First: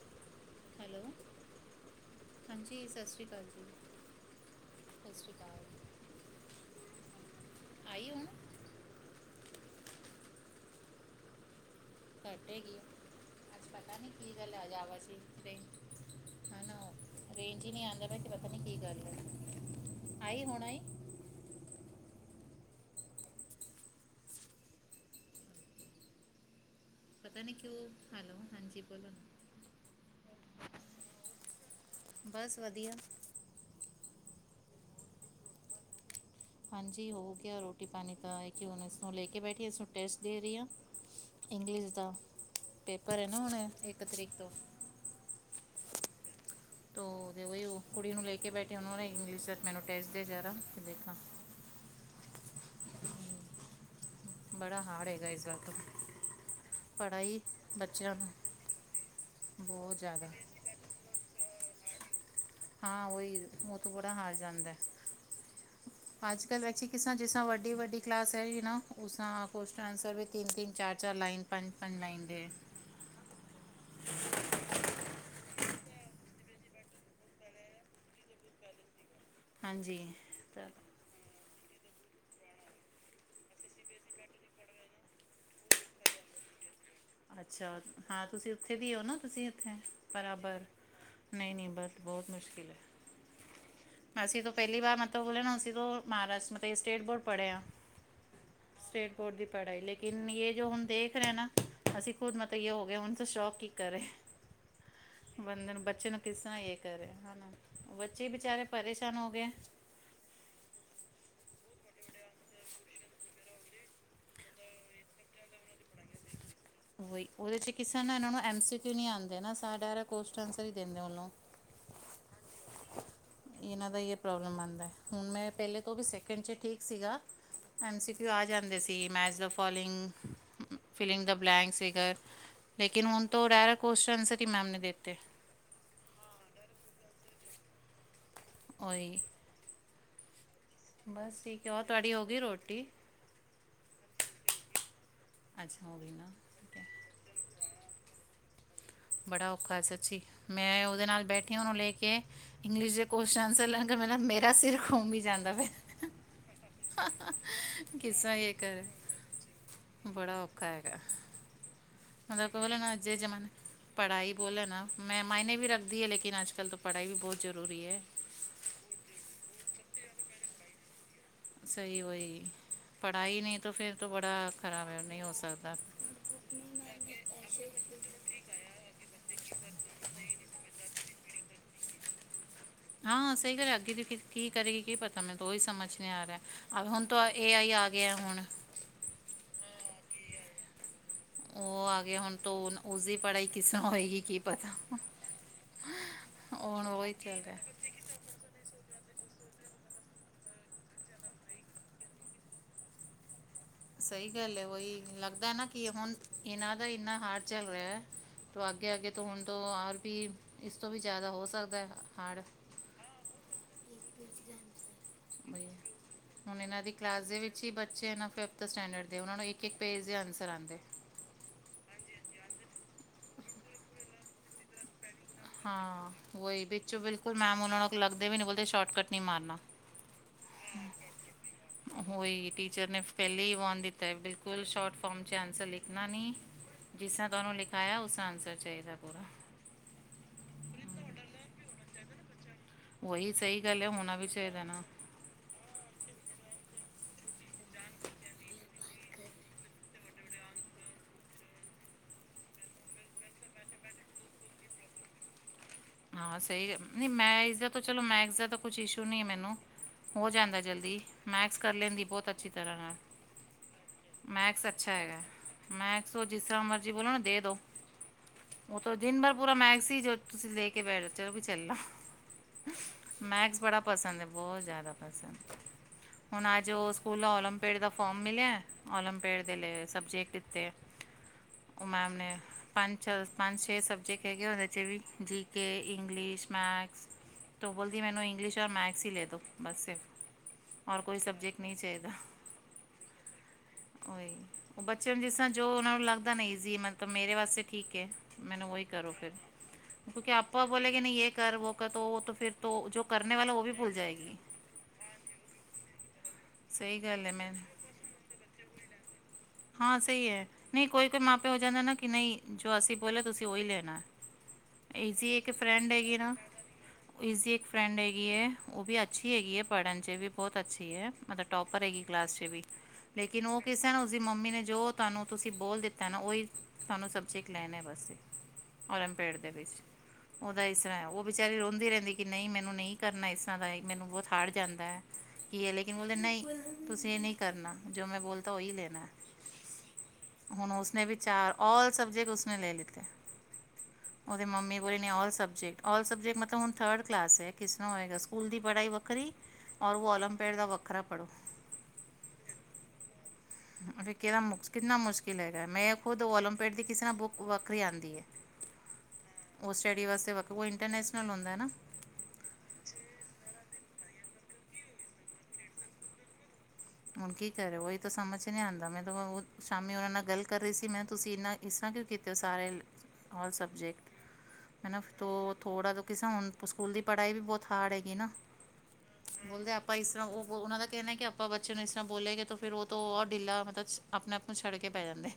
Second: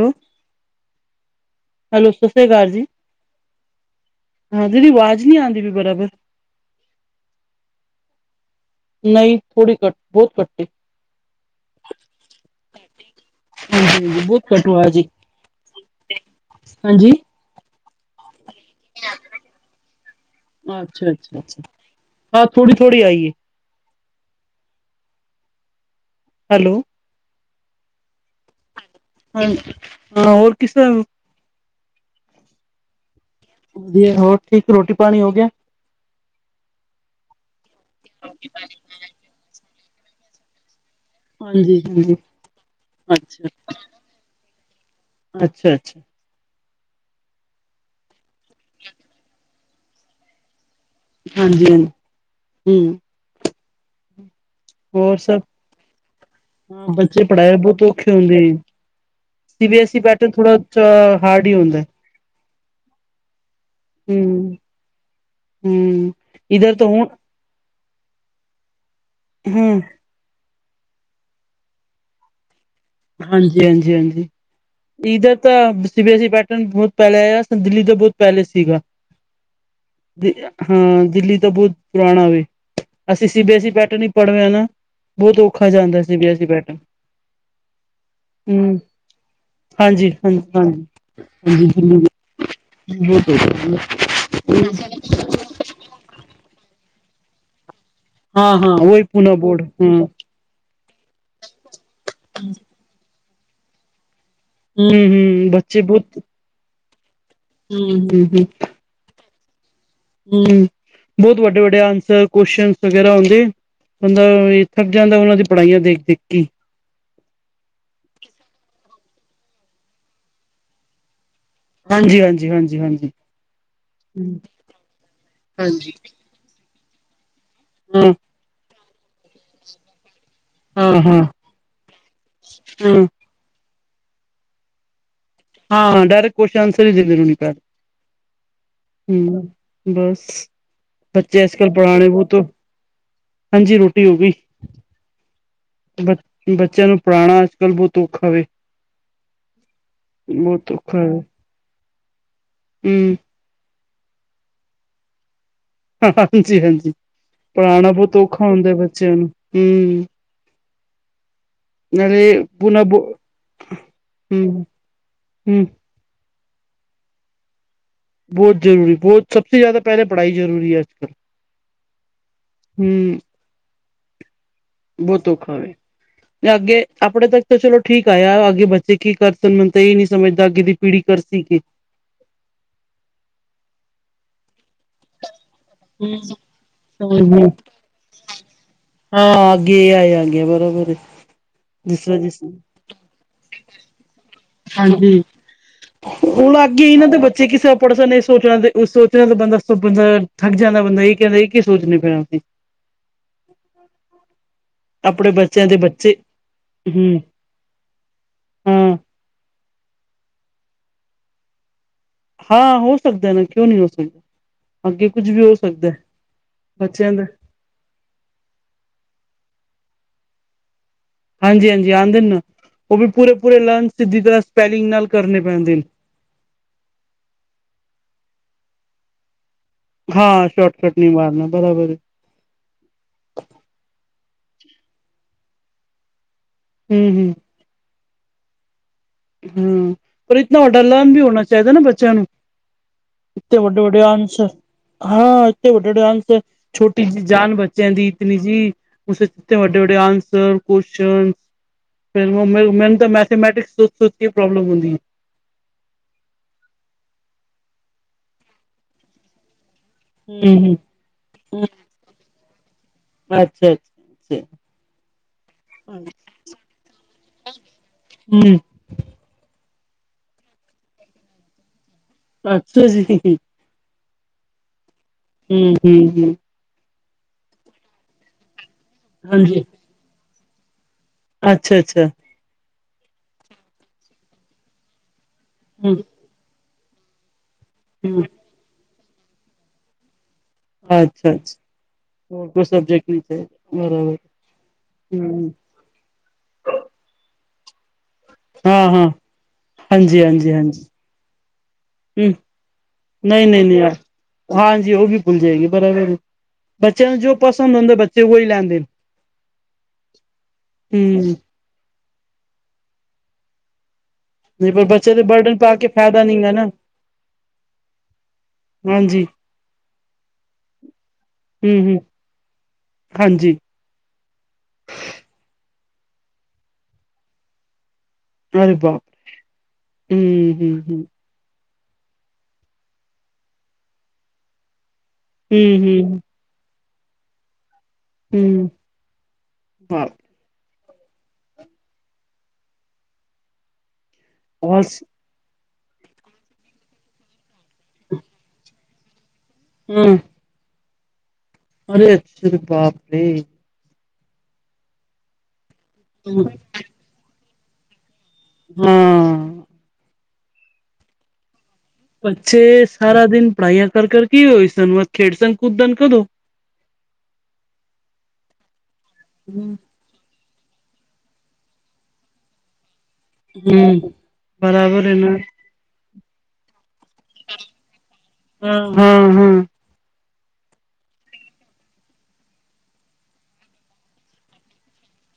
ਹੈਂ [unintelligible] ਹੈਲੋ ਹਾਂਜੀ ਸਤਿ ਸ੍ਰੀ ਅਕਾਲ ਜੀ [unintelligible] ਸਤਿ ਸ਼੍ਰੀ ਅਕਾਲ [inaudible] ਆਈ ਹੁਣ ਨਹੀਂ ਥੋੜੀ ਘੱਟ ਬਹੁਤ ਘੱਟੀ ਘੱਟ ਹੈਗੀ ਹਾਂਜੀ। [inaudible] ਨਹੀਂ ਆਉਂਦਾ। ਨਹੀਂ ਕੀ ਗੱਲ ਹੈ ਆਈ ਹੁਣ ਆਈ ਅੱਛਾ ਅੱਛਾ ਅੱਛਾ। ਹਾਂ ਥੋੜੀ ਥੋੜ੍ਹੀ ਆਈ ਏ। ਹੈਲੋ। ਪਤਾ ਨੀ ਕਿਉਂ? ਹੈਲੋ ਹਾਂਜੀ ਬੋਲੋ। ਨਾ। ਹਾਂ ਹਾਂ ਹੋਰ ਕਿਸ ਤਰ੍ਹਾਂ। ਬਸ ਵਧੀਆ। ਵਧੀਆ ਹੋਰ ਠੀਕ ਰੋਟੀ ਪਾਣੀ ਹੋ ਗਿਆ। ਹਾਂਜੀ ਹੋ ਗਿਆ ਰੋਟੀ ਪਾਣੀ ਤਾਂ। ਇੱਕ ਕਿ ਹੁਣ ਇਸਨੂੰ ਲੈ ਕੇ ਬੈਠੀ ਇਸਨੂੰ ਟੈਸਟ ਦੇ ਰਹੀ ਹਾਂ। ਹਾਂਜੀ ਇੰਗਲਿਸ਼ ਦਾ ਹਾਂਜੀ ਪੇਪਰ ਹੈ ਨਾ ਅੱਛਾ ਹੁਣ ਇੱਕ ਤਰੀਕ ਤੋਂ। [inaudible] ਉਹ ਜਿਵੇ ਕੁੜੀ ਨੂੰ ਲੈ ਕੇ ਬੈਠੇ। ਉਹਨਾਂ ਨੂੰ ਇੰਗਲਿਸ਼ ਦਾ ਟੈਸਟ ਦੇ ਮੈਨੂੰ ਜ਼ਰਾ। ਹਾਂਜੀ ਹਾਂਜੀ ਹਮ। ਬੜਾ ਹੀ ਹਾਰਡ ਹੋਰ ਹੈਗਾ ਸਭ ਇਸ ਵਾਰ ਤੋਂ ਹਾਂ ਬੱਚੇ ਪੜ੍ਹਾਈ ਪੜ੍ਹਾਏ ਬਹੁਤ ਔਖੇ ਬੱਚਿਆਂ ਨੂੰ। ਹੁੰਦੇ ਨੇ ਸੀ ਬੀ ਐਸ ਬਹੁਤ ਈ ਜ਼ਿਆਦਾ ਪੈਟਰਨ ਥੋੜਾ ਜਿਹਾ ਹਾਰਡ ਹੀ ਹੁੰਦਾ। ਹਾਂ ਹੋਈ। ਬਹੁਤ ਬੁਰਾ ਹਾਰ ਹਮ ਜਾਂਦਾ। ਹਮ ਅੱਜ ਕੱਲ ਇਧਰ ਤਾਂ ਵੈਸੀੇ ਹੁਣ ਕਿਸਾਂ ਜਿਸਾਂ ਵੱਡੀ ਵੱਡੀ। ਕਲਾਸ ਹੈ ਜੀ ਨਾ। ਉਸ ਹਮ ਕੁਸ਼ਚਨ ਆਨਰਸ ਵੀ ਤਿੰਨ ਤਿੰਨ ਚਾਰ ਚਾਰ ਲਾਈਨ ਪੰਜ ਪੰਜ ਲਾਈਨ ਦੇ। ਹਾਂ ਜੀ ਹਾਂ ਜੀ ਹਾਂ ਜੀ। ਇਧਰ ਤਾਂ C B S E pattern ਬਹੁਤ ਪਹਿਲਾਂ ਆਇਆ। ਦਿੱਲੀ ਦਾ ਬਹੁਤ ਪਹਿਲੇ ਸੀਗਾ। ਹਾਂਜੀ ਚਲੋ ਹਾਂ ਦਿੱਲੀ ਤਾਂ ਬਹੁਤ ਪੁਰਾਣਾ ਵੈ। ਅਸੀਂ C B S E pattern ਹੀ ਪੜ੍ਹਵੇ ਆ ਨਾ। ਬਹੁਤ ਔਖਾ ਜਾਂਦਾ C B S E pattern. ਅੱਛਾ ਹਾਂ ਤੁਸੀਂ ਉੱਥੇ ਹੂੰ ਵੀ ਹੋ ਨਾ ਤੁਸੀਂ ਇੱਥੇ ਹਾਂਜੀ ਹਾਂਜੀ ਬਰਾਬਰ ਨਹੀਂ ਨਹੀਂ ਬਸ ਬਹੁਤ ਮੁਸ਼ਕਿਲ ਹੈ ਹੂੰ ਹੋ [unintelligible] ਅਸੀਂ ਤੋਂ ਪਹਿਲੀ ਵਾਰ ਮਤਲਬ ਬੋਲੇ ਨਾ ਅਸੀਂ ਤੋਂ ਮਹਾਰਾਸ਼ਟਰ ਮਾ ਸਟੇਟ ਬੋਰਡ ਪੜ੍ਹਿਆ। ਹਾਂ ਹਾਂ ਉਹੀ ਸਟੇਟ ਪੂਨਾ ਬੋਰਡ ਦੀ ਪੜ੍ਹਾਈ ਹਾਂ ਹੂੰ ਲੇਕਿਨ ਇਹ ਜੋ ਹੁਣ ਦੇਖ ਰਹੇ ਨਾ ਅਸੀਂ ਖੁਦ ਮਤਬਈ ਹੋ ਗਏ। ਸ਼ੌਕ ਹੀ ਕਰੇ। ਹੂੰ ਹੂੰ ਬੰਦੇ ਬੱਚੇ ਨੂੰ ਬਹੁਤ। ਨੂੰ ਕਿਸ ਤਰ੍ਹਾਂ ਇਹ ਕਰੇ ਹੂੰ ਹੂੰ ਬੱਚੇ ਹੂੰ ਬੇਚਾਰੇ ਪਰੇਸ਼ਾਨ ਹੋ ਗਏ। ਹੂੰ। ਬਹੁਤ ਵੱਡੇ ਵੱਡੇ ਆਨਸਰ ਕਯੂਏਸ਼ਨਸ ਵਗੈਰਾ ਹੁੰਦੇ। ਬੰਦਾ ਇੱਥੇ ਜਾਂਦਾ ਉਹਨਾਂ ਦੀ ਪੜ੍ਹਾਈਆਂ ਦੇਖ ਦੇਖ ਕੇ ਹੀ। [inaudible] ਹਾਂਜੀ ਹਾਂਜੀ ਹਾਂਜੀ ਹਾਂਜੀ। ਇਹਨਾਂ ਦਾ ਇਹ ਪ੍ਰੋਬਲਮ ਆਉਂਦਾ। ਹੁਣ ਮੈਂ ਪਹਿਲੇ ਹਾਂਜੀ ਤੋਂ ਵੀ ਸੈਕਿੰਡ ਚ ਠੀਕ। ਸੀਗਾ। ਐਮ ਹਾਂ ਸੀ ਕਿਉ ਆ ਜਾਂਦੇ ਸੀ, ਮੈਚ ਦਾ ਫੋਲੋਇੰਗ ਹਾਂ ਹਾਂ ਫਿਲਿੰਗ ਦਾ। ਹੂੰ [inaudible] ਹਾਂ ਡਾਇਰੇਕਟ ਕੋਸਤਿਓਂਸ ਆਨਸਰ ਹੀ ਦੇਦੇ। ਉਹੀ ਬਸ। ਬਸ ਬੱਚੇ ਅੱਜ ਠੀਕ ਕੱਲ ਹੈ ਔਰ ਪੜ੍ਹਾਣੇ ਤੁਹਾਡੀ ਹੋ ਬਹੁਤ। ਗਈ ਰੋਟੀ ਹਾਂਜੀ ਰੋਟੀ ਹੋ ਗਈ। ਅੱਛਾ ਹੋ ਗਈ ਬ ਨਾ ਠੀਕ ਬੱਚਿਆਂ ਹੈ ਨੂੰ ਪੜਾਉਨਾਂ ਅੱਜ ਕੱਲ੍ਹ ਬਹੁਤ ਔਖਾ ਵੇ। ਬੜਾ ਔਖਾ ਸੱਚੀ। ਬਹੁਤ ਮੈਂ ਔਖਾ ਉਹਦੇ ਵੇ ਨਾਲ ਬੈਠੀ ਉਹਨੂੰ ਲੈ ਕੇ ਇੰਗਲਿਸ਼ ਦੇ ਹੂੰ ਕੋਸਚਨਸ ਆਨਾਰਸ। ਮਤਲਬ ਮੇਰਾ ਸਿਰ ਘੁੰਮ ਹੀ ਜਾਂਦਾ ਵੇਂ। ਹਾਂ ਜੀ ਹਾਂ ਜੀ। ਪੜ੍ਹਾਉਣਾ ਬਹੁਤ ਕਿਸਾ ਔਖਾ ਇਹ ਹੁੰਦਾ ਕਰ ਬੱਚਿਆਂ ਨੂੰ ਹਮ। ਬੜਾ ਔਖਾ ਹੈਗਾ ਮਤਲਬ ਬੋ ਨਾ ਅਜੇ ਜਮਾਨੇ ਪੜ੍ਹਾਈ ਹੂੰ ਬੋਲ ਨਾ ਮਹਿਮਾਇਨੇ ਹੂੰ ਵੀ ਰੱਖਦੀ ਹੈ। ਲੇਕਿਨ ਅੱਜ। ਚੱਲ ਤੋਂ ਪੜਾਈ ਵੀ ਬਹੁਤ ਜ਼ਰੂਰੀ ਹੈ। ਬਹੁਤ ਜ਼ਰੂਰੀ ਬਹੁਤ ਸਭ ਤੇ ਜ਼ਿਆਦਾ ਪਹਿਲੇ ਪੜ੍ਹਾਈ ਜ਼ਰੂਰੀ ਹੈ ਅੱਜ ਕਲ। ਸਹੀ ਹੋਹੀ। ਪੜ੍ਹਾਈ ਨਹੀਂ ਤਾਂ ਫਿਰ ਤੇ ਬੜਾ ਖਰਾਬ ਨਹੀਂ ਬਹੁਤ ਹੋ ਔਖਾ ਵੇ ਸਕਦਾ। ਅੱਗੇ ਆਪਣੇ ਤੱਕ ਤਾਂ ਚਲੋ ਠੀਕ ਆਇਆ। ਅੱਗੇ ਬੱਚੇ ਕੀ ਕਰ ਸਕਣ। ਮੈਨੂੰ ਤਾਂ ਇਹ ਨੀ ਸਮਝਦਾ ਅੱਗੇ ਦੀ। ਪੀੜੀ ਕਰ ਸੀ ਕਿ। ਹਾਂ ਸਹੀ ਗੱਲ ਅਗੀ ਦੀ ਫ ਕੀ। ਕਰੇ ਕੀ ਪਤਾ ਮੈਨੂੰ ਉਹੀ ਸਮਝ ਨ ਆ ਰਿਹਾ ਹੁਣ ਤਾਂ ਇਹ ਆਈ ਆ ਗਿਆ ਹੁਣ। ਹਾਂ ਅਗੇ ਆਏ ਆ ਗਿਆ ਬਰਾਬਰ। ਉਹ ਆ ਗ ਹੁਣ ਤ ਉਸਦੀ ਪੜ੍ਹਾਈ ਕਿਸਰ ਹੋਏਗੀ ਕੀ ਪਤਾ। ਹਾਂਜੀ। ਹੁਣ ਅੱਗੇ ਹੀ ਨਾ ਤੇ ਬੱਚੇ ਕਿਸੇ ਆਪਪੜਸ ਨਹੀਂ ਸੋਚਣਾ ਤੇ। ਉਹ ਸੋਚਣਾ ਤਾਂ ਬੰਦਾ ਬੰਦਾ ਥੱਕ ਜਾਂਦਾ ਬੰਦਾ ਇਹ ਕਹਿੰਦਾ ਇਹ ਕੀ ਸੋਚਦੇ ਫਿਰ। ਕੋਈ ਲੱਗਦਾ ਨਾ ਦੇ ਕਿ ਹੁਣ ਬੱਚੇ ਇਹਨਾਂ ਦਾ ਹੂੰ ਇੰਨਾ ਹਾਰ ਚੱਲ ਰਿਹਾ ਹੈ ਤ ਅੱਗੇ ਹਾਂ ਅੱਗੇ ਤੋਂ ਹੁਣ। ਤੋਂ ਰ ਵੀ ਇਸ ਤੋਂ ਵੀ ਜ਼ਿਆਦਾ ਹੋ ਸਕਦਾ। ਹਾਰਡ ਹਾਂ ਹੋ ਸਕਦਾ ਨਾ ਕਿਉਂ ਨਹੀਂਹੋ ਸਕਦਾ ਅੱਗੇ ਕੁੱਝ ਵੀ ਹੋ ਬਈ ਸਕਦਾ। ਹੁਣ ਇਹਨਾਂ ਦੀ ਬੱਚਿਆਂ ਦਾ ਕਲਾਸ ਦੇ ਵਿੱਚ ਹੀ ਬੱਚੇ ਫਿਫਥ ਸਟੈਂਡ ਦੇ ਨੂੰ ਇੱਕ ਇੱਕ ਪੇਜ ਦੇ ਆਉਦੇ। ਹਾਂਜੀ ਹਾਂਜੀ ਆਉਂਦੇ ਨੇ ਉਹ ਵੀ ਪੂਰੇ ਪੂਰੇ ਲਰਨ ਸਿੱਧੀ ਤਰ੍ਹਾਂ ਸਪੈਲਿੰਗ ਨਾਲ। ਕਰਨੇ ਪੈਂਦੇ ਨੇ ਹਾਂ ਉਹੀ ਵਿੱਚੋਂ ਬਿਲਕੁਲ ਮੈਮ ਉਹਨਾਂ ਨੂੰ ਲੱਗਦੇ ਵੀ ਨੀ ਬੋਲਦੇ ਸ਼ੋਰਟਕੱਟ ਨ ਮਾਰਨਾ। ਹਾਂ ਸ਼ੋਰਟਕਟ ਨਹੀਂ ਮਾਰਨਾ ਬਰਾਬਰ ਉਹੀ ਟੀਚਰ ਨੇ ਪਹਿਲੇ ਹੀ ਵਾਨ ਦਿੱਤਾ ਬਿਲੁਲ। ਕੋਲ ਸ਼ੋਰਟ ਫਾਰਮ 'ਚ ਆਂਸਰ ਲਿਖਣਾ ਨਹੀਂ ਹੂੰ ਜਿਸ ਤਰ ਤੁਹਾਨੂੰ ਲਿਖਾਇਆ ਉਸਰ ਆਂਸਰ ਚਾਹੀਦਾ ਬ। ਹਾਂ ਪਰ ਇਤਨਾ ਔਡਰਲਨ ਵੀ ਹੋਣਾ ਚਾਹੀਦਾ ਨਾ ਬੱਚਿਆਂ ਨੂੰ। ਉਹੀ ਇੇਨੇ ਸਹੀ ਵੱਡੇ ਗੱਲ ਹੈ ਵੱਡੇ ਹੋਣਾ ਵੀ ਅੰਸ਼ ਚਾਹੀਦਾ ਨਾ ਹਾਂ ਇੱਥੇ ਵੱਡੇ ਵੱਡੇ ਅੰਸ ਹੈ। ਛੋਟੀ ਜਿਹੀ ਜਾਨ ਬੱਚਿਆਂ ਦੀ ਇਤਨੀ ਜੀ ਉਸ ਵੱਡੇ ਵੱਡੇ ਆਂਸਰ ਕੁਸ਼। ਫਿਰ ਮੈਨੂੰ ਤਾਂ ਮੈਥਾਮੈਟਿਕਸ ਸੋਚ ਸੋਚ ਕੇ ਹੀ ਪ੍ਰੋਬਲਮ ਹੁੰਦੀ ਹੈ। ਹਾਂ ਸਹੀ ਨਹੀਂ ਮੈਂ ਇਸਦਾ ਚਲੋ ਮੈਥ ਦਾ ਕੋਈ ਇਸ਼ੂ ਨਹੀ ਮੈਨੂੰ। ਹੋ ਜਾਂਦਾ ਹੂੰ ਜਲਦੀ ਮੈਥਸ ਹੂੰ ਕਰ ਲੈਂਦੀ ਬਹੁਤ ਅੱਛੀ ਤਰ੍ਹਾਂ ਨਾਲ। ਅੱਛਾ ਅੱਛਾ ਮੈਕਸ ਅੱਛਾ ਹੈਗਾ ਮੈਕਸ ਉਹ ਜਿਸ ਤਰ੍ਹਾਂ ਮਰਜੀ ਬੋਲੋ ਨਾ ਦੇ ਦੋ। ਹੂੰ ਉਹ ਤਾਂ ਦਿਨ ਭਰ ਪੂਰਾ ਮੈਗ ਸੀ ਜੋ ਤੁਸੀਂ ਦੇ ਕੇ ਬੈਠ ਚਲੋ ਵੀ ਚੱਲਣਾ। ਅੱਛਾ ਜੀ। ਮੈਕਸ ਬੜਾ ਪਸੰਦ ਹੈ ਬਹੁਤ ਜ਼ਿਆਦਾ ਪਸੰਦ ਹੂੰ ਹੂੰ ਹੂੰ ਹੁਣ ਅੱਜ ਉਹ ਸਕੂਲ ਓਲੰਪਿਕ ਦਾ ਫੋਮ ਮਿਲਿਆ। ਆਓਲਪੇਡ ਦੇ ਹਾਂਜੀ ਲਈ ਸਬਜੈਕਟ ਇਤੇ। ਅੱਛਾ ਅੱਛਾ। ਪੰਜ ਪੰਜ ਛੇ ਸਬਜੈਕਟ ਹੈਗੇ ਉਹਦੇ 'ਚ ਵੀ ਜੀ ਕੇ ਹੂੰ ਇੰਗਲਿਸ਼ ਮੈਥ। ਤ ਬੋਲਦੀ ਮੈਨੂੰ ਹੂੰ ਇੰਗਲਿਸ਼ਔ ਮੈਥਸ ਹੀ ਲੈ ਦ ਬਸ ਸਿਰਫ। ਔਰ ਕੋਈ ਅੱਛਾ ਅੱਛਾ ਸਬਜੈਕਟ ਨਹੀਂ ਚਾਹੀਦਾ ਹੋਰ ਕੋਈ ਸਬਜੈਕਟ ਨਹੀਂ ਬਰਾਬ ਉਹੀ ਉਹ ਬੱਚੇ ਨੂੰ ਜਿਸ ਹ। ਜੋ ਉਹਨਾਂ ਨੂੰ ਲੱਗਦਾ ਨਾ ਜ਼ ਮਤਲਬ ਮੇਰੇ ਵਾਸਤੇ ਠੀਕਏ ਮੈਨੂੰ ਹਾਂ ਉਹੀ ਹਾਂ ਕਰੋ ਫਿਰ। ਹਾਂਜੀ ਕਿਉਂਕਿ ਹਾਂਜੀ ਆਪਾਂ ਹਾਂਜੀ ਬੋਲੇ ਕਿ ਨਹੀਂ ਯ ਕਰ ਵੋ ਕਰ ਹੂੰ ਫਿਰ ਜੋ ਕਰਨੇ ਨਹੀਂ ਵਾਲਾ ਉਹ ਨਹੀਂ ਵੀ ਨਹੀਂ ਭੁੱਲ ਜਾਏਗੀ। ਹਾਂਜੀ ਉਹ ਵੀ ਭੁੱਲ ਜਾਏਗੀ ਬੜਾ ਵ ਬੱਚਿਆਂ ਨੂੰ ਜੋ ਪਸੰਦ ਹੁੰਦਾ ਬੱਚੇ ਉਹੀ ਲੈਂਦੇ। ਹਾਂ ਸਹੀ ਹੈ ਨਹੀਂ ਕੋਈ ਕੋਈ ਹੂੰ, ਮਾਪੇ ਹੋ ਜਾਂਦਾ ਨਾ ਕਿ ਨਹੀਂ ਜੋ ਅਸੀਂ ਬੋਲਿਆ ਤੁਸੀਂ ਉਹੀ ਲੈਣਾ। ਨਹੀਂ ਪਰ ਬੱਚੇ ਤੇ ਈਜ਼ੀ ਇੱਕ ਬਰਡਨ ਪਾ ਕੇ ਫਰੈਂਡ ਹੈਗੀ ਫ਼ਾਇਦਾ ਨਹੀਂਗਾ ਨਾ। ਇਸਦੀ ਇੱਕ ਫਰੈਂਡ ਹੈਗੀ ਹੈ ਉਹ ਵੀ ਹਾਂਜੀ ਅੱਛੀ ਹੈਗੀ ਹੈ ਪੜ੍ਹਨ ਚ ਵੀ ਬਹੁਤ ਅੱਛੀ ਹੈ ਮਤਲਬ ਹੂੰ ਟੋਪਰ। ਹੂੰ ਕਲਾਸ ਚ ਵੀ ਲੇਕਿਨ ਹਾਂਜੀ ਉਹ ਕਿਸੇ। ਉਸਦੀ ਮੰਮੀ ਨੇ ਜੋ ਤੁਹਾਨੂੰ ਤੁਸੀਂ ਬੋਲ ਦਿੱਤਾ ਨਾ ਉਹੀ ਤੁਹਾਨੂੰ ਸਬਜੇ ਲੈਣੇ ਵਸੇ। ਅਰੇ ਬਾਪ ਔਰਮਪੇੜ ਦੇ ਵਿੱਚ ਹੂੰ ਉਹਦਾ ਹੂੰ ਇਸ ਤਰ੍ਹਾਂ ਹੂੰ ਹੈ ਉਹ ਵਿਚਾਰੀ ਰੋਂਦੇ। ਰਹਿੰਦੀ ਕਿ ਨਹੀਂ ਮੈਨੂੰ ਨਹੀਂ ਕਰਨਾ ਇਸ ਤਰ੍ਹਾਂ ਦਾ ਮੈਨੂੰ ਬਹੁਤ ਹਾਰੜ ਜਾਂਦਾ ਹੈ ਕੀ ਹੈ ਹੂੰ ਲੇਕਿਨ ਬੋਲਦੇ ਹੂੰ ਨਹੀਂ। ਤੁਸੀਂ ਇਹ ਨਹੀਂ ਕਰਨਾ ਜੋ ਮੈਂ ਬੋਲਤਾ ਉਹੀ ਲੈਣਾ। ਹਾਂ। ਉਸਨੇ ਵੀ ਚਾਰ ਔਲ ਸਬਜੈਕਟ ਉਸਨੇ ਲੈ ਲਿਤੇ। ਉਹਦੇ ਮੰਮੀ ਔਸ ਬੋਲੇ ਨੇ ਆਲ ਸਬਜੈਕਟ। ਆਲ ਸਬਜੈਕਟ ਮਤਲਬ ਹੁਣ ਥਰਡ ਕਲਾਸ ਹੈ ਕਿਸ ਤਰ੍ਹਾਂ ਹੋਏਗਾ ਸਕੂਲ ਦੀ ਪੜ੍ਹਾਈ ਵੱਖਰੀ। ਔਰ ਉਹ ਹੂੰ ਓਲੰਪੀਅਡ ਦਾ ਵੱਖਰਾ ਪੜ੍ਹੋ। ਅਰੇ ਅੱਛ ਬਾਪ ਨੇ। ਫਿਰ ਕਿਹੜਾ ਮੁ ਕਿੰਨਾ ਮੁਸ਼ਕਿਲ ਹੈਗਾ ਮੈਂ ਖੁਦ ਓਲੰਪੀਡ ਦੀ ਕਿਸੇ ਤ ਨਾਲ ਬੁ ਵੱਖਰੀ ਆਂਦੀ ਹੈ। ਹਾਂ ਸਟਡੀ ਵਾਸਤੇ ਇੰਟਰਨੈਸ਼ਨਲ ਹੁੰਦਾ। ਬੱਚੇ ਸਾਰਾ ਦਿਨ ਪੜ੍ਹਾਈਆਂ ਕਰ ਕਰਰ ਕੀ ਹੋਈ ਸਨਵਾਦ ਖੇਡਸਨ ਕੂਦਦਨ ਕਦੋਂ। ਹੁਣ ਕੀ ਕਰੇ ਉਹੀ ਤਾਂ ਸਮਝ ਚ ਨਹੀ ਆਉਂਦਾ ਮੈਂ ਤਾਂ ਸ਼ਾਮੀ ਉਹਨਾਂ ਨਾਲ ਗੱਲ। ਕਰ ਰਹੀ ਸੀ, ਮੈਂ ਤੁਸੀਂ ਇਹਨਾਂ ਇਸ ਤਰ੍ਹਾਂ ਕਿਉਂ ਕੀਤੇ ਹੋ ਸਾਰੇ ਸਬਜੈਕਟ ਹੂੰ ਇਨਫ ਬਰਾਬਰ ਹੈ ਤੋ ਨਾ ਥੋੜਾ ਕਿਸ ਹੁਣ ਸਕੂਲ ਦੀ ਪੜ੍ਹਾਈ ਵੀ ਬਹੁਤ ਹਾਰਡ ਹੈਗੀ ਨਾ, ਹਾਂ ਹਾਂ ਹਾਂ ਬੋਲਦੇ ਆਪਾਂ ਇਸ ਤਰ੍ਹਾਂ ਉਹ ਉਹਨਾਂ ਦਾ ਕਹਿਣਾ ਕਿ ਆਪਾਂ ਬ ਬੱਚੇ ਨੂੰ ਇਸ ਤਰ੍ਹਾਂ ਬੋਲੇਗੇ ਤੇ ਫਿਰ ਉਹ ਤੋਂ ਉਹ ਢੀਲਾ ਮਤਲਬ ਆਪਣੇ ਆਪ ਨੂੰ ਛੱਡ ਕੇ ਪੈ ਜਾਂਦੇ।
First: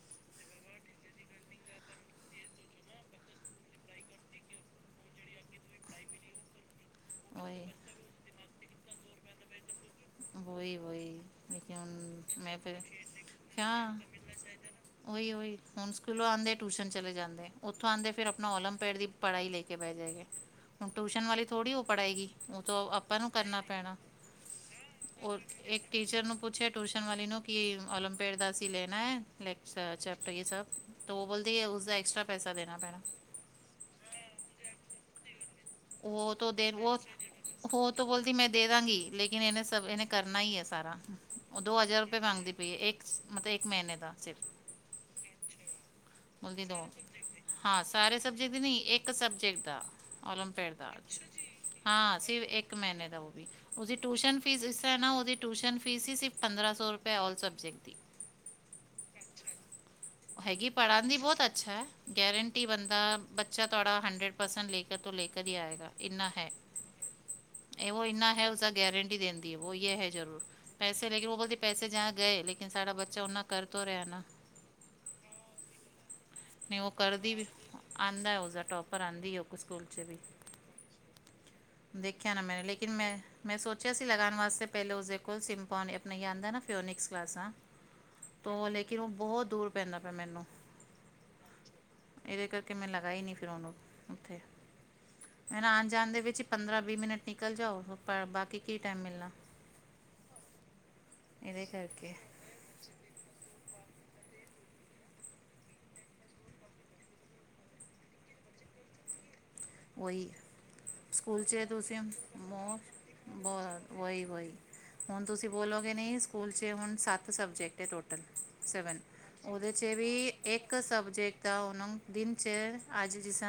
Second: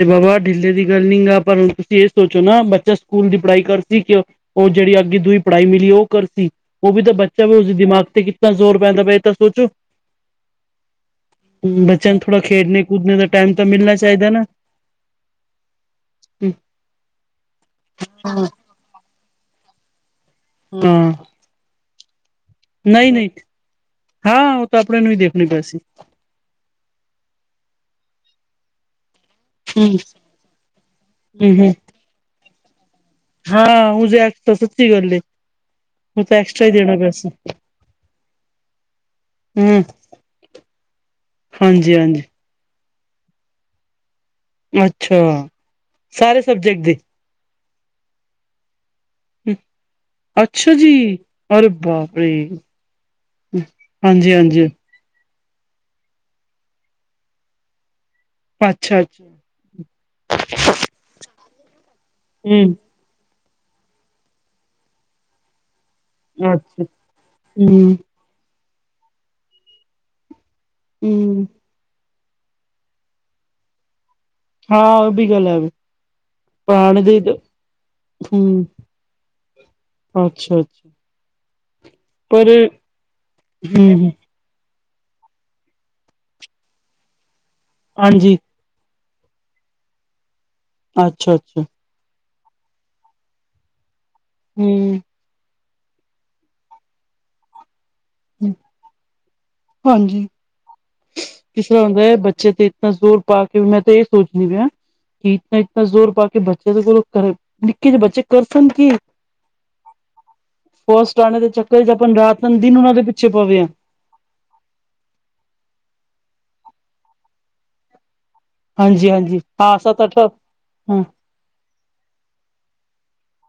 ਹ ਬਾਬਾ ਢਿੱਲੇ ਦੀ ਗੱਲ ਨੀ ਗਾ ਪਰ ਹੁਣ ਤੁਸੀਂ ਇਹ ਸੋਚੋ ਨਾ ਬੱਚਾ ਸਕੂਲ ਦੀ ਪੜ੍ਹਾਈ ਕਰਤੀ ਕਿਉ- ਉਹ ਜਿਹੜੀ ਅੱਗੇ ਦੂਈ ਪੜ੍ਹਾਈ ਮਿਲੀ ਉਹ ਕਰ ਸੀ। ਉਹ ਵੀ ਤਾਂ ਬੱਚਾ ਵੀ ਉਹੀ ਉਸਦੇ ਦਿਮਾਗ ਤੇ ਕੀਤਾ ਜ਼ੋਰ ਪੈਂਦਾ ਪਏ ਇਹ ਤਾਂ ਸੋਚੋ ਵੋਹੀ-ਵੋਹੀ, ਲੇਕਿਨ ਬੱਚਿਆਂ ਨੂੰ ਥੋੜਾ ਹੁਣ ਮੈਂ ਫਿਰ ਖੇਡਣੇ ਕੂਦਣੇ ਦਾ ਟਾਈਮ ਤਾਂ ਮਿਲਣਾ ਕਿਆ ਚਾਹੀਦਾ ਨਾ ਉਹੀ-ਉਹੀ, ਹੁਣ ਸਕੂਲੋਂ ਆਉਂਦੇ ਟਿਊਸ਼ਨ ਚਲੇ ਜਾਂਦੇ। ਉੱਥੋਂ ਆਂਦੇ ਫਿਰ ਆਪਣਾ ਓਲਮਪਡ ਦੀ ਪੜ੍ਹਾਈ ਲੈ ਕੇ ਬਹਿ ਜਾਏ ਗੇ, ਹੁਣ ਟਿਊਸ਼ਨ ਵਾਲ ਥੋੜੀ ਉਹ ਪੜ੍ਹਏਗੀ ਨੀ-ਨੀ, ਹਾਂ ਉਹ ਤਾਂ ਆਪਣੇ ਨੂੰ ਹੀ ਉਹ ਦੇਖਣੀ ਪੈਸੀ ਇੱਕ ਟੀਚਰ ਨੂੰ ਪੁੱਛਿਆ ਟਿਊਸ਼ਨ ਵਾਲੀ ਨੂੰ ਕਿ ਓਲਮਪੇਡ ਦਾ ਅਸੀ ਲੈਣਾ ਐ। ਫਲੈਕਸ ਹਮ ਚੈਪਟਰ ਇਹ ਸਭ ਉਹ ਹਮ ਬੋਲਦੇ ਹਮ ਉਸਦਾ ਐਕਸਟਰਾ ਪੈਸਾ ਦੇਣਾ ਪੈਣਾ ਹਾਂ ਹੋ ਜੇ ਐਕ ਸੱਚੀ ਗੱਲ ਏ ਤੂੰ ਤਾਂ ਐਕਸਟਰਾ ਹੀ ਦੇਣਾ ਪੈਸਾ ਹੋਰ ਤਾਂ ਬੋਲਦੀ, ਮੈਂ ਦੇ ਦਾਂਗੀ ਲੇਕਿਨ ਇਹਨੇ ਹਮ ਸਲੇਬਸ ਇਹਨੇ ਕਰਨਾ ਹੀ ਹੈ ਸਾਰਾ ਦੋ ਹਾਂਜੀ ਹਜ਼ਾਰ ਰੁਪਏ ਹਾਂਜੀ ਮੰਗਦੇ ਪਈ ਹੈ, ਇੱਕ ਮਤਲਬ ਇੱਕ ਮਹੀਨੇ ਦਾ ਅੱਛਾ। ਸਾਰੇ ਸਬਜੈਕਟ ਦੇ ਹਾਂ ਸਾਰੇ ਸਬਜੈਕਟ ਨੀ, ਇੱਕ ਸਬਜੈਕਟ ਦਾ ਓਲ ਅੱਛਾ ਜੀ ਅਰੇ ਬਾਪ ਹਾਂ ਰੇ ਇੱਕ ਮਹੀਨੇ ਦਾ ਉਹ ਵੀ, ਉਸਦੀ ਹਾਂਜੀ ਟਿਊਸ਼ਨ ਫੀਸ ਹਾਂਜੀ ਇਸ ਤਰ੍ਹਾਂ ਨਾ ਉਹਦੀ ਟਿਊਸ਼ਨ ਫੀਸ ਸੀ, ਸਿਰਫ ਪੰਦਰਾਂ ਸੌ ਰੁਪਏ ਆਲ ਸਬਜੈਕਟ ਦੀ ਅੱਛਾ। ਹੈਗੀ ਪੜ੍ਹਾਉਣ ਦੀ ਬਹੁਤ ਅੱਛਾ, ਗਰੰਟੀ ਹੂੰ ਬੰਦਾ ਬੱਚਾ ਤੁਹਾਡਾ ਹੰਡਰਡ ਪਰਸੈਂਟ ਲੈ ਕਰ ਤੋਂ ਲੈ ਕਰ ਹੀ ਆਏਗਾ। ਇੰਨਾ ਹੈ ਅੱਛਾ ਇਹ ਹੂੰ ਉਹੋ ਇੰਨਾ ਹੈ ਉਸਦਾ ਗਰੰਟੀ ਦਿੰਦੀ ਹੈ ਵ ਇਹ ਹੈ ਜ਼ਰੂਰ। ਪੈਸੇ ਲੇਕਨ ਉਹ ਹੂੰ ਬੋਲਦੀ ਪੈਸੇ ਜਾਂ ਗਏ ਲੇਕਨ ਸਾਡਾ ਬੱਚਾ ਓਨਾ ਕਰ ਤੋਂ ਰਿਹਾ ਨਾ ਹਾਂ ਇਹ ਵੀ ਗੱਲ ਐ। ਨਹੀਂ ਉਹ ਕਰਦੀ ਵੀ, ਆਦਾ ਉਸਦਾ ਹੂੰ ਟੋਪਰ ਆਦੀ ਸਕੂਲ ਚ ਵੀ। [inaudible] ਦੇਖਿਆ ਨਾ ਪਰ ਮੈਂ ਲੇਕਿਨ ਮੈ, ਮੈਂ ਸੋਚਿਆ ਸੀ ਹੂੰ ਲਗਾਣ ਵਾਸਤੇ ਪਹਿਲਾਂ ਉਸਦੇ ਕੋਲ ਸਿੰਪੋਨ ਐਪ ਨੀ ਆਦਾ ਨਾ ਫਿਓਨਿਕਸ ਕਲਾਸਾਂ ਹਾਂਜੀ। ਕਿ ਬਹੁਤ ਦੂਰ ਪੈਂਦਾ ਪਿਆ ਮੈਨੂੰ ਅੱਛਾ-ਅੱਛਾ। ਇਹਦੇ ਕਰਕੇ ਮੈਂ ਲਗਾ ਹੀ ਨਹੀਂ ਫਿਰ ਉਹਨੂੰ, ਹੂੰ। ਫੇਰ ਆਣ ਜਾਣ ਦੇ ਵਿੱਚ ਹੀ ਪੰਦਰਾਂ ਵੀਹ ਮਿੰਟ ਨਿਕਲ ਜਾਓ, ਬਾਕੀ ਕੀ ਟਾਈਮ ਮਿਲਣਾ। ਹਾਂਜੀ, ਇਹਦੇ ਕਿਸ ਤਰ੍ਹਾਂ ਹੁੰਦਾ ਕਰਕੇ ਏ ਬੱਚੇ ਤੇ ਇਤਨਾ ਜ਼ੋਰ ਪਾ ਕੇ ਮੈਂ ਤੇ ਇਹ ਸੋਚਣੀ ਪਿਆ। ਕਿ ਇਤਨਾ ਇਤਨਾ ਜ਼ੋਰ ਪਾ ਕੇ ਬੱਚਿਆਂ ਦੇ ਕੋਲੋਂ ਕਰ, ਨਿੱਕੇ ਜੇ ਬੱਚੇ ਕਰ ਸਨ ਕਿ ਕੋਈ ਸਕੂਲ ਚ ਚੱਕਰ ਤੁਸੀਂ ਆਪਾਂ ਰਾਤ ਦਿਨ ਬ ਉਹਨਾਂ ਦੇ ਪਿੱਛੇ ਪਵੇ ਆ ਬਤ ਵੋਹੀ-ਵੋਹੀ ਹੁਣ ਤੁਸੀਂ ਬੋਲੋਗੇ ਨਹੀਂ ਸਕੂਲ ਚ ਹੁਣ ਸੱਤ ਸਬਜੈਕਟ ਐ, ਟੋਟਲ ਸੈਵਨ ਹਾਂਜੀ ਹਾਂਜੀ ਉਹਦੇ ਹਾਂ ਚ ਸੱਤ ਅੱਠ ਵੀ ਇੱਕ ਹਾਂ ਸਬਜੇਕਟ ਦਾ ਉਹਨੂੰ ਦਿਨ ਚ ਅੱਜ ਜਿਸ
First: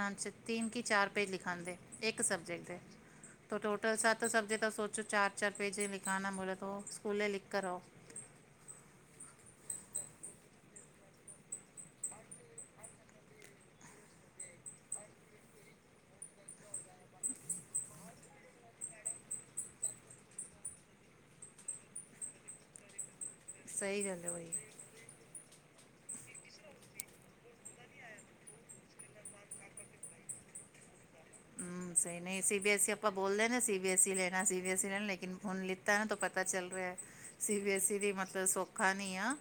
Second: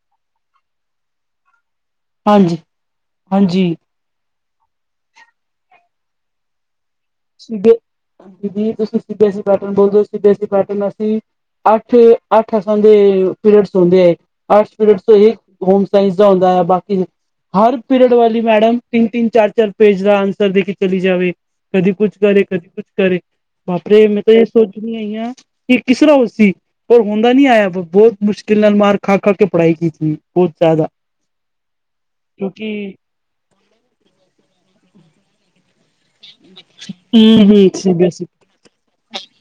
ਤਿੰਨ ਕਿ ਚਾਰ ਪੇਜ ਲਿਖਾਦੇ, ਇੱਕ ਹਾਂਜੀ ਸਬਜੈਕਟ ਦੇ ਹਾਂਜੀ ਟੋਟਲ ਸੱਤ ਸਬਜੈਕਟ ਤਾਂ ਸੋਚੋ ਚਾਰ-ਚਾਰ ਪੇਜੇ ਲਿਖਾਨਾ ਬੋਲੇ ਤੋ ਸੀ ਬੀ, ਜੇ ਤੁਸੀਂ ਸੀ ਬੀ ਐਈ ਪੈਟਰਨ ਬੋਲਦੇ ਹੋ C B S E pattern ਅਸੀਂ ਅੱਠ, ਅੱਠ ਅਸਾਂ ਦੇ ਪੀਰੀਅਡਸ ਹੁੰਦੇ ਏ। ਅੱਠ ਪੀਰੀਅਡਸ ਤੋਂ ਹੋਮ ਸਾਇੰਸ ਦਾ ਹੁੰਦਾ। ਬਾਕੀ ਹਰ ਪੀਰੀਅਡ ਵਾਲੀ ਮੈਡਮ ਤਿੰਨ-ਤਿੰਨ, ਚਾਰ-ਚਾਰ ਪੇਜ ਦਾ ਆਂਸਰ ਦੇ ਕੇ ਚਲੀ ਜਾਵੇ, ਕਦੀ ਕੁਛ ਕਰੇ, ਕਦੀ ਕੁਛ ਕਰੇ ਬਾਪਰੇ ਮੈਂ ਤਾਂ ਇਹ ਸੋਚਣੀ ਆਈ ਆ ਇਹ, ਕਿਸ, ਤਰਾਂ ਉਹ ਸੀ। ਔ, ਹੁੰਨ ਦਾ ਨਹੀਂ ਆਇਆ। ਬਹੁਤ ਮੁਸ਼ਕਿਲ ਨਾਲ, ਮਾਰ ਖਾ- ਖਾ, ਕੇ ਪੜਾਈ ਕੀਤੀ, ਬਹੁਤ ਜ਼ਿਆਦਾ। ਹੂੰ। ਸਹੀ ਨਹੀਂ, ਸੀ ਬੀ ਐੱਸ ਈ, ਕਿਉਂਕਿ ਆਪਾਂ ਬੋਲਦੇ ਹ ਨਾ, ਸੀ ਬੀ ਐੱਸ ਈ ਲੈਣਾ। ਸੀ ਬੀ ਐੱਸ ਈ ਲੈਣਾ। ਲੇਕਿਨ ਹੁਣ ਲ ਤਾਂ, ਇਹਨਾਂ ਤੋਂ ਪਤਾ ਚੱਲ ਰਿਹਾ। ਸੀ ਬੀ ਐਸ ਈ ਦੀ ਮਤਲਬ ਸੌਖਾ ਨੀ ਆ।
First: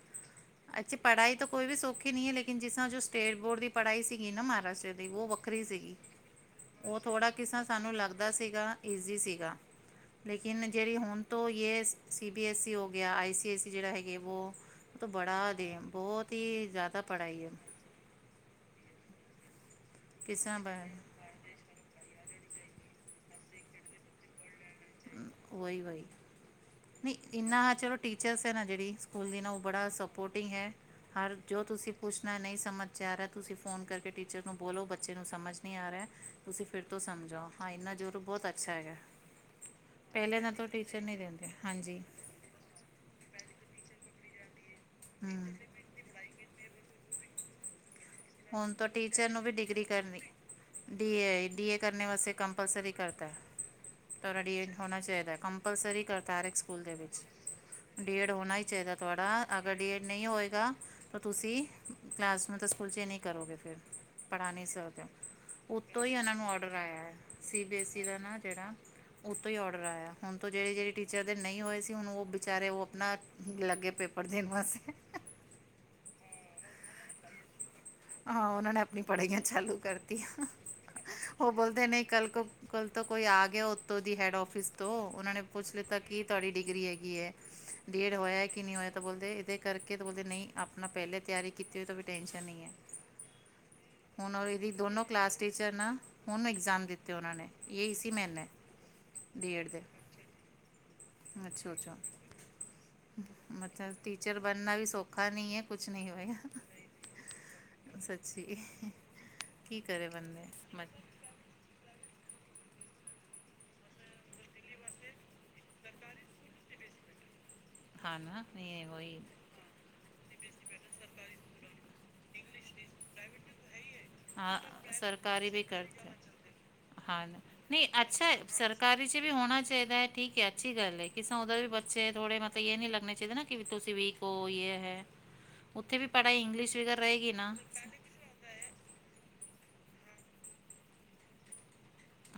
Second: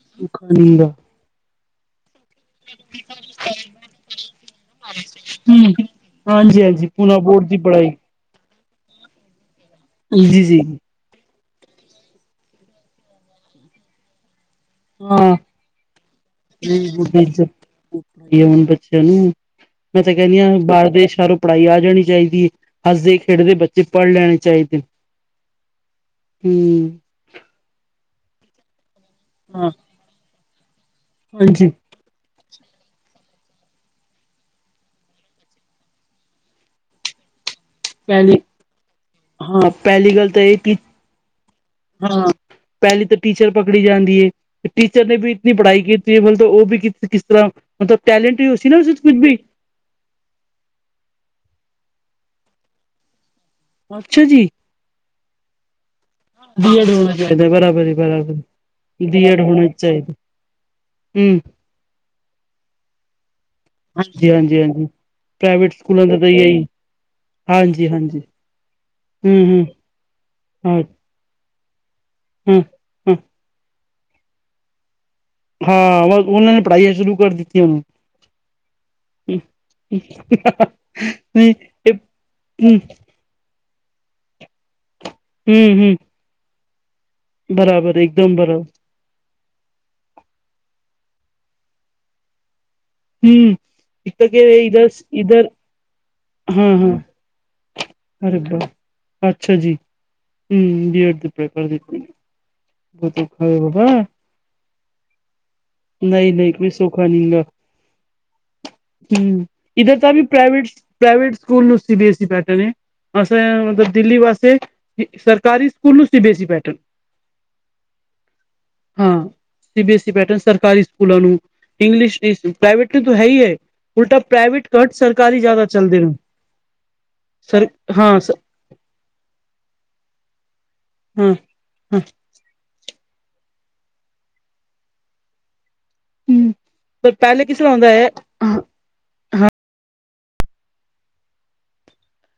ਅੱਛੀ। ਪੜਾਈ ਤੋਂ, ਕੋਈ ਵੀ ਸੌਖੀ ਨਹੀਂ ਹੈ। ਲੇਕਿਨ ਜਿਸ ਤਰਾਂ, ਜੋ ਸਟੇਟ ਬੋਰਡ ਦੀ, ਪੜਾਈ ਸੀਗੀ ਨਾ, ਮਹਾਰਾਸ਼ਟਰ ਦੀ, ਉਹ ਵੱਖਰੀ ਸੀਗੀ। ਹਾਂਜੀ ਹਾਂਜੀ ਉਹ, ਪੂਨਾ ਥੋੜਾ ਬੋਰਡ ਦੀ ਕਿਸਾਂ ਪੜ੍ਹਾਈ ਸਾਨੂੰ, ਲੱਗਦਾ ਸੀਗਾ। ਈਜ਼ੀ ਸੀਗਾ, ਜੀ ਜੀ ਲੇਕਿਨ ਜਿਹੜੀ, ਹੁਣ ਤੋਂ, ਯੇ, ਸੀ ਬੀ ਐੱਸ ਈ, ਹੋ ਗਿਆ। ਆਈ ਸੀ ਐੱਸ ਈ, ਜਿਹੜਾ ਹੈਗਾ ਵੋ ਉਹ ਤਾਂ ਹਾਂ ਬੜਾ ਦੇ, ਬਹੁਤ ਹੀ ਜ਼ਿਆਦਾ ਪੜਾਈ ਹੈ। ਅ ਨੂੰ, ਮੈਂ ਤਾਂ, ਕਹਿੰਦੀ ਕਿਸ ਆ। ਤਰ੍ਹਾਂ ਬਾਹਰ ਬ- ਦੇਸ਼ਾ ਆਲੀ ਪੜਾਈ ਆ। ਜਾਣੀ ਚਾਹੀਦੀ ਹੈ। ਹੱਸਦੇ- ਖੇਡਦੇ ਬੱਚੇ, ਪੜ ਲੈਣੇ ਚਾਹੀਦੇ। ਉਹੀ, ਬਾਈ, ਹਮ ਨਹੀਂ ਇੰਨਾ, ਚਲੋ ਟੀਚਰਸ ਹੈ, ਨਾ ਜਿਹੜੀ। ਉਹ ਹਾਂ ਬੜਾ ਸਪੋਰਟਿੰਗ ਹੈ। ਹਰ, ਜੋ ਹਾਂਜੀ ਤੁਸੀਂ ਪੁੱਛਣਾ, ਨਹੀਂ ਸਮਝ ਆ ਰਿਹਾ। ਤੁਸੀਂ, ਫ਼ੋਨ ਕਰਕੇ ਟੀਚਰ ਨੂੰ, ਬੋਲੋ ਬੱਚੇ ਨੂੰ ਸਮਝ ਨਹੀਂ ਆ ਰਿਹਾ। ਤੁਸੀਂ ਫੇਰ, ਤੋਂ ਸਮਝਓ। ਹਾਂ। ਇੰਨਾ ਜ਼ਰ, ਪਹਿਲੀ ਬਹੁਤ ਅੱਛਾ, ਹੈਗਾ। ਹਾਂ ਪਹਿਲੀ ਗੱਲ ਪਹਿਲੇ ਤਾਂ, ਨਾਲ ਇਹ ਕਿ, ਟੀਚਰ ਨਹੀਂ ਦਿੰਦੇ ਹਾਂਜੀ ਹਾਂ। ਪਹਿਲੀ ਤਾਂ ਟੀਚਰ ਪਕੜੀ ਜਾਂਦੀ ਹੈ। ਟੀਚਰ ਨੇ ਵੀ, ਇਤਨੀ ਹੂੰ ਪੜਾਈ ਕੀਤੀ। ਬਲ ਤਾਂ ਉਹ ਵੀ, ਕਿਸ ਤਰਾਂ। ਹੁਣ। ਤਾ ਟੀਚਰ ਨੂੰ ਵੀ, ਡਿਗਰੀ ਕਰਨੀ, ਡੀ ਏ, ਡੀ ਏ। ਕਰਨੇ ਵਾਸਤੇ ਕੰਪਲਸਰੀ ਕਰਤਾ। ਅੱਛਾ ਤੁਹਾਡਾ ਜੀ ਬੀ ਏ ਹੋਣਾ ਚਾਹੀਦਾ ਕੰਪਲਸਰੀ। ਕਰਤਾਰਕ ਬੀ ਸਕੂਲ, ਐਡ ਦੇ ਹੋਣਾ ਵਿੱਚ। ਚਾਹੀਦਾ ਬਰਾਬਰ ਬੀ ਏਡ ਬਰਾਬਰ ਹੋਣਾ ਹੀ ਚਾਹੀਦਾ ਬੀ ਤੁਹਾਡਾ। ਐਡ ਹੋਣਾ ਅਗਰ ਬੀ ਏਡ ਚਾਹੀਦਾ ਨਹੀਂ ਹੋਏਗਾ, ਤਾਂ ਹਮ ਤੁਸੀਂ ਕਲਾਸ ਨੂੰ ਦਸ ਕੁਲਚੇ ਨੇ- ਹਾਂਜੀ ਪੜਾ, ਹਾਂਜੀ ਨਹੀਂ ਹਾਂਜੀ ਸਕਦੇ। ਪ੍ਰਾਈਵੇਟ ਉਤੋਂ ਸਕੂਲਾਂ ਹੀ, ਦਾ ਤਾਂ ਇਹਨਾਂ ਨੂੰ, ਇਹੀ ਔਡਰ ਆਇਆ ਹੈ। ਸੀ ਬੀ ਐ ਹਾਂਜੀ ਈ ਦਾ ਹਾਂਜੀ ਨਾ ਜਿਹੜਾ। ਹਮ ਉੋਂਤੋ ਹੀ ਹਮ ਓਡਰ ਆਇਆ ਹੁਣ ਤੋਂ ਹਾਂ ਜਿਹੜੇ-ਜਿਹੜੇ ਟੀਚਰ ਦੇ ਨਹੀਂ ਹੋਏ ਸੀ। ਹੁਣ ਉਹ ਹੂੰ ਬੇਚਾਰੇ ਉਹ ਹੂੰ ਆਪਣਾ ਲੱਗੇ ਪੇਪਰ ਦੇਣ ਵਾਸਤੇ- ਹਾਂ। ਉਹਨਾਂ ਨੇ, ਪੜਾਈਆਂ ਸ਼ੁਰੂ ਕਰ ਦਿੱਤੀਆਂਨ। ਹਾਂ। ਉਹਨਾਂ ਨੇ, ਆਪਣੀ ਪੜਾਈਆਂ ਚਾਲੂ, ਕਰਤੀਆਂ। ਉਹ, ਬੋਲਦੇ ਨਹੀਂ, ਕੱਲ ਕੋ, ਕੱਲ ਤੋਂ, ਕੋਈ ਆ ਗਿਆ। ਦੀ ਹੈਡ ਔਫਿਸ ਤੋਂ, ਉਹਨਾਂ ਨੇ ਹੂੰ ਪੁੱਛ ਹੂੰ ਲਿੱਤਾ, ਕਿ ਤੁਹਾਡੀ ਡਿਗਰੀ ਹੈਗੀ? ਹੈਗੀ ਐਂ, ਡੇਢ ਹੋਇਆ, ਕਿ, ਨਹੀਂ ਹੋਇਆ ਤਾਂ ਬੋਲਦੇ ਇਹਦੇ ਕਰਕੇ, ਤਾਂ ਬੋਲਦੇ ਨਹੀਂ, ਆਪਣਾ ਪਹਿਲੇ- ਤਿਆਰੀ ਕੀਤੀ ਹੋਈ, ਤਾਂ ਵੀ, ਟੈਂਨਸ਼ਨ ਨਹੀਂ ਹੈ। ਹੂੰ। ਹੁਣ, ਇਹਦੀ ਦੋਨੋ ਕਲਾਸ ਟੀਚਰ ਨਾ। ਹੁਣ ਇਗਜ਼ਾਮ ਦਿੱਤੇ ਉਹਨਾਂ ਨੇ, ਇਹੀ ਸੀ ਮੈਨੇ ਅੱਛਾ ਜੀ। ਹੂੰ, ਬੀ ਐਡ, ਦੇ ਪ੍ਰੇਪਰ ਅੱਛਾ ਦਿੱਤੇ ਅੱਛਾ ਏ। ਮਤਲਬ [unintelligible] ਟੀਚਰ ਬਣਨਾ ਵੀ ਸੌਖਾ, ਨਹੀਂ ਹੈ। ਕੁਝ ਨਹੀਂ- ਨਹੀਂ, ਹੋਏਗਾ ਕੋਈ ਸੌਖਾ, ਨਹੀਂ ਹੈਗਾ। ਸੱਚੀ ਹੂੰ, ਕੀ ਇੱਧਰ ਕਰੇ ਤਾਂ ਵੀ, ਬੰਦੇ ਪ੍ਰਾਈਵੇਟ, ਮਤ ਪ੍ਰਾਈਵੇਟ ਸਕੂਲ ਨੂੰ ਸੀ ਬੀ ਐਸ ਈ ਕਰਦੇ ਨੇ ਏ। ਅਸੀ, ਮਤਲਬ ਦਿੱਲੀ ਵਾਸਤੇ, ਸਰਕਾਰੀ ਸਕੂਲ ਨੂ C B S E pattern. ਹਾਂ ਨਾ ਨਹੀਂ ਵਹੀ ਹਾਂ। C B S E pattern ਸਰਕਾਰੀ ਸਕੂਲਾਂ ਨੂੰ। ਇੰਗਲਿਸ਼ ਦੀ-ਪ੍ਰਾਈਵੇਟ ਤੇ, ਤੂੰ, ਹੈ। ਹੀ, ਏ। ਉਲਟਾ ਪ੍ਰਾਈਵੇਟ ਘਟ। ਸਰਕਾਰੀ ਜ਼ਿਆਦਾ ਚੱਲਦੇ ਨੇ। ਹਾਂ। ਸਰ ਨਹੀਂ, ਹਾਂ ਅੱਛਾ ਏ। ਸਰਕਾਰੀ ਚ ਵੀ ਹੋਣਾ ਚਾਹੀਦਾ ਹੈ। ਠੀਕ- ਹੈ ਅੱਛੀ ਗੱਲ ਹੈ। ਕਿ ਹਾਂ ਸੌਂਦਾ ਵੀ ਹਾਂ ਬੱਚੇ ਥੋੜੇ ਬ ਤਾਂ ਇਹ, ਨੀ ਲੱਗਣੇ ਚਾਹੀਦੇ ਨਾ, ਕਿ ਤੁਸੀਂ ਵੀ ਕਹੋ ਯੇ ਹੈ। ਉੱਥੇ ਵੀ, ਪੜਾਈ ਇੰਗਲਿਸ਼ ਵੀ ਚ ਪਰ ਰਹੇਗੀ ਪਹਿਲੇ ਨਾ। ਕਿਸ ਤਰ੍ਹਾਂ ਹੁੰਦਾ ਹੈ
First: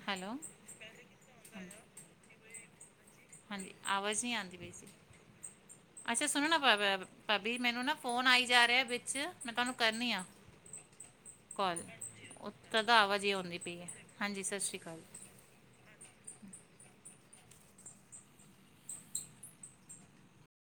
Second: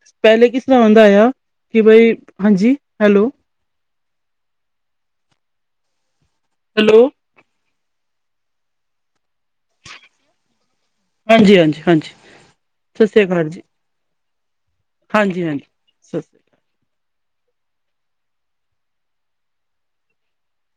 ਹੈਲੋ ਪਹਿਲੇ ਕੀ, ਸੁਣਾਉਣ ਦਾ, ਆਇਆ ਕਿ, ਬਾਈ ਹਾਂਜੀ, ਹੈਲੋ। ਆਵਾਜ ਨੀ ਆਂਦੀ ਪਈ ਸੀ। ਅੱਛਾ। ਸੁਣੋ ਨਾ ਬਾ ਬਾ ਹੈਲੋ ਭਾਬੀ, ਮੈਨੂੰ ਨਾ। ਫੋਨ, ਆਈ ਜਾ ਰਿਹਾ ਹੈ। ਵਿੱਚ ਮੈਂ, ਤੁਹਾਨੂੰ ਕਰਨੀ ਆ। ਹਾਂਜੀ ਕਾੱਲ ਹਾਂਜੀ ਹਾਂਜੀ ਤਾਂ, ਤਾਂ ਸਤਿ ਆਵਾਜ਼ ਸ੍ਰੀ ਹੀ ਅਕਾਲ ਆਉਂਦੀ ਜੀ ਪਈ ਏ। ਹਾਂਜੀ। ਸਤਿ ਸ੍ਰੀ- ਹਾਂਜੀ ਹਾਂਜੀ ਸਤਿ ਸ੍ਰੀ ਆਕਾਲ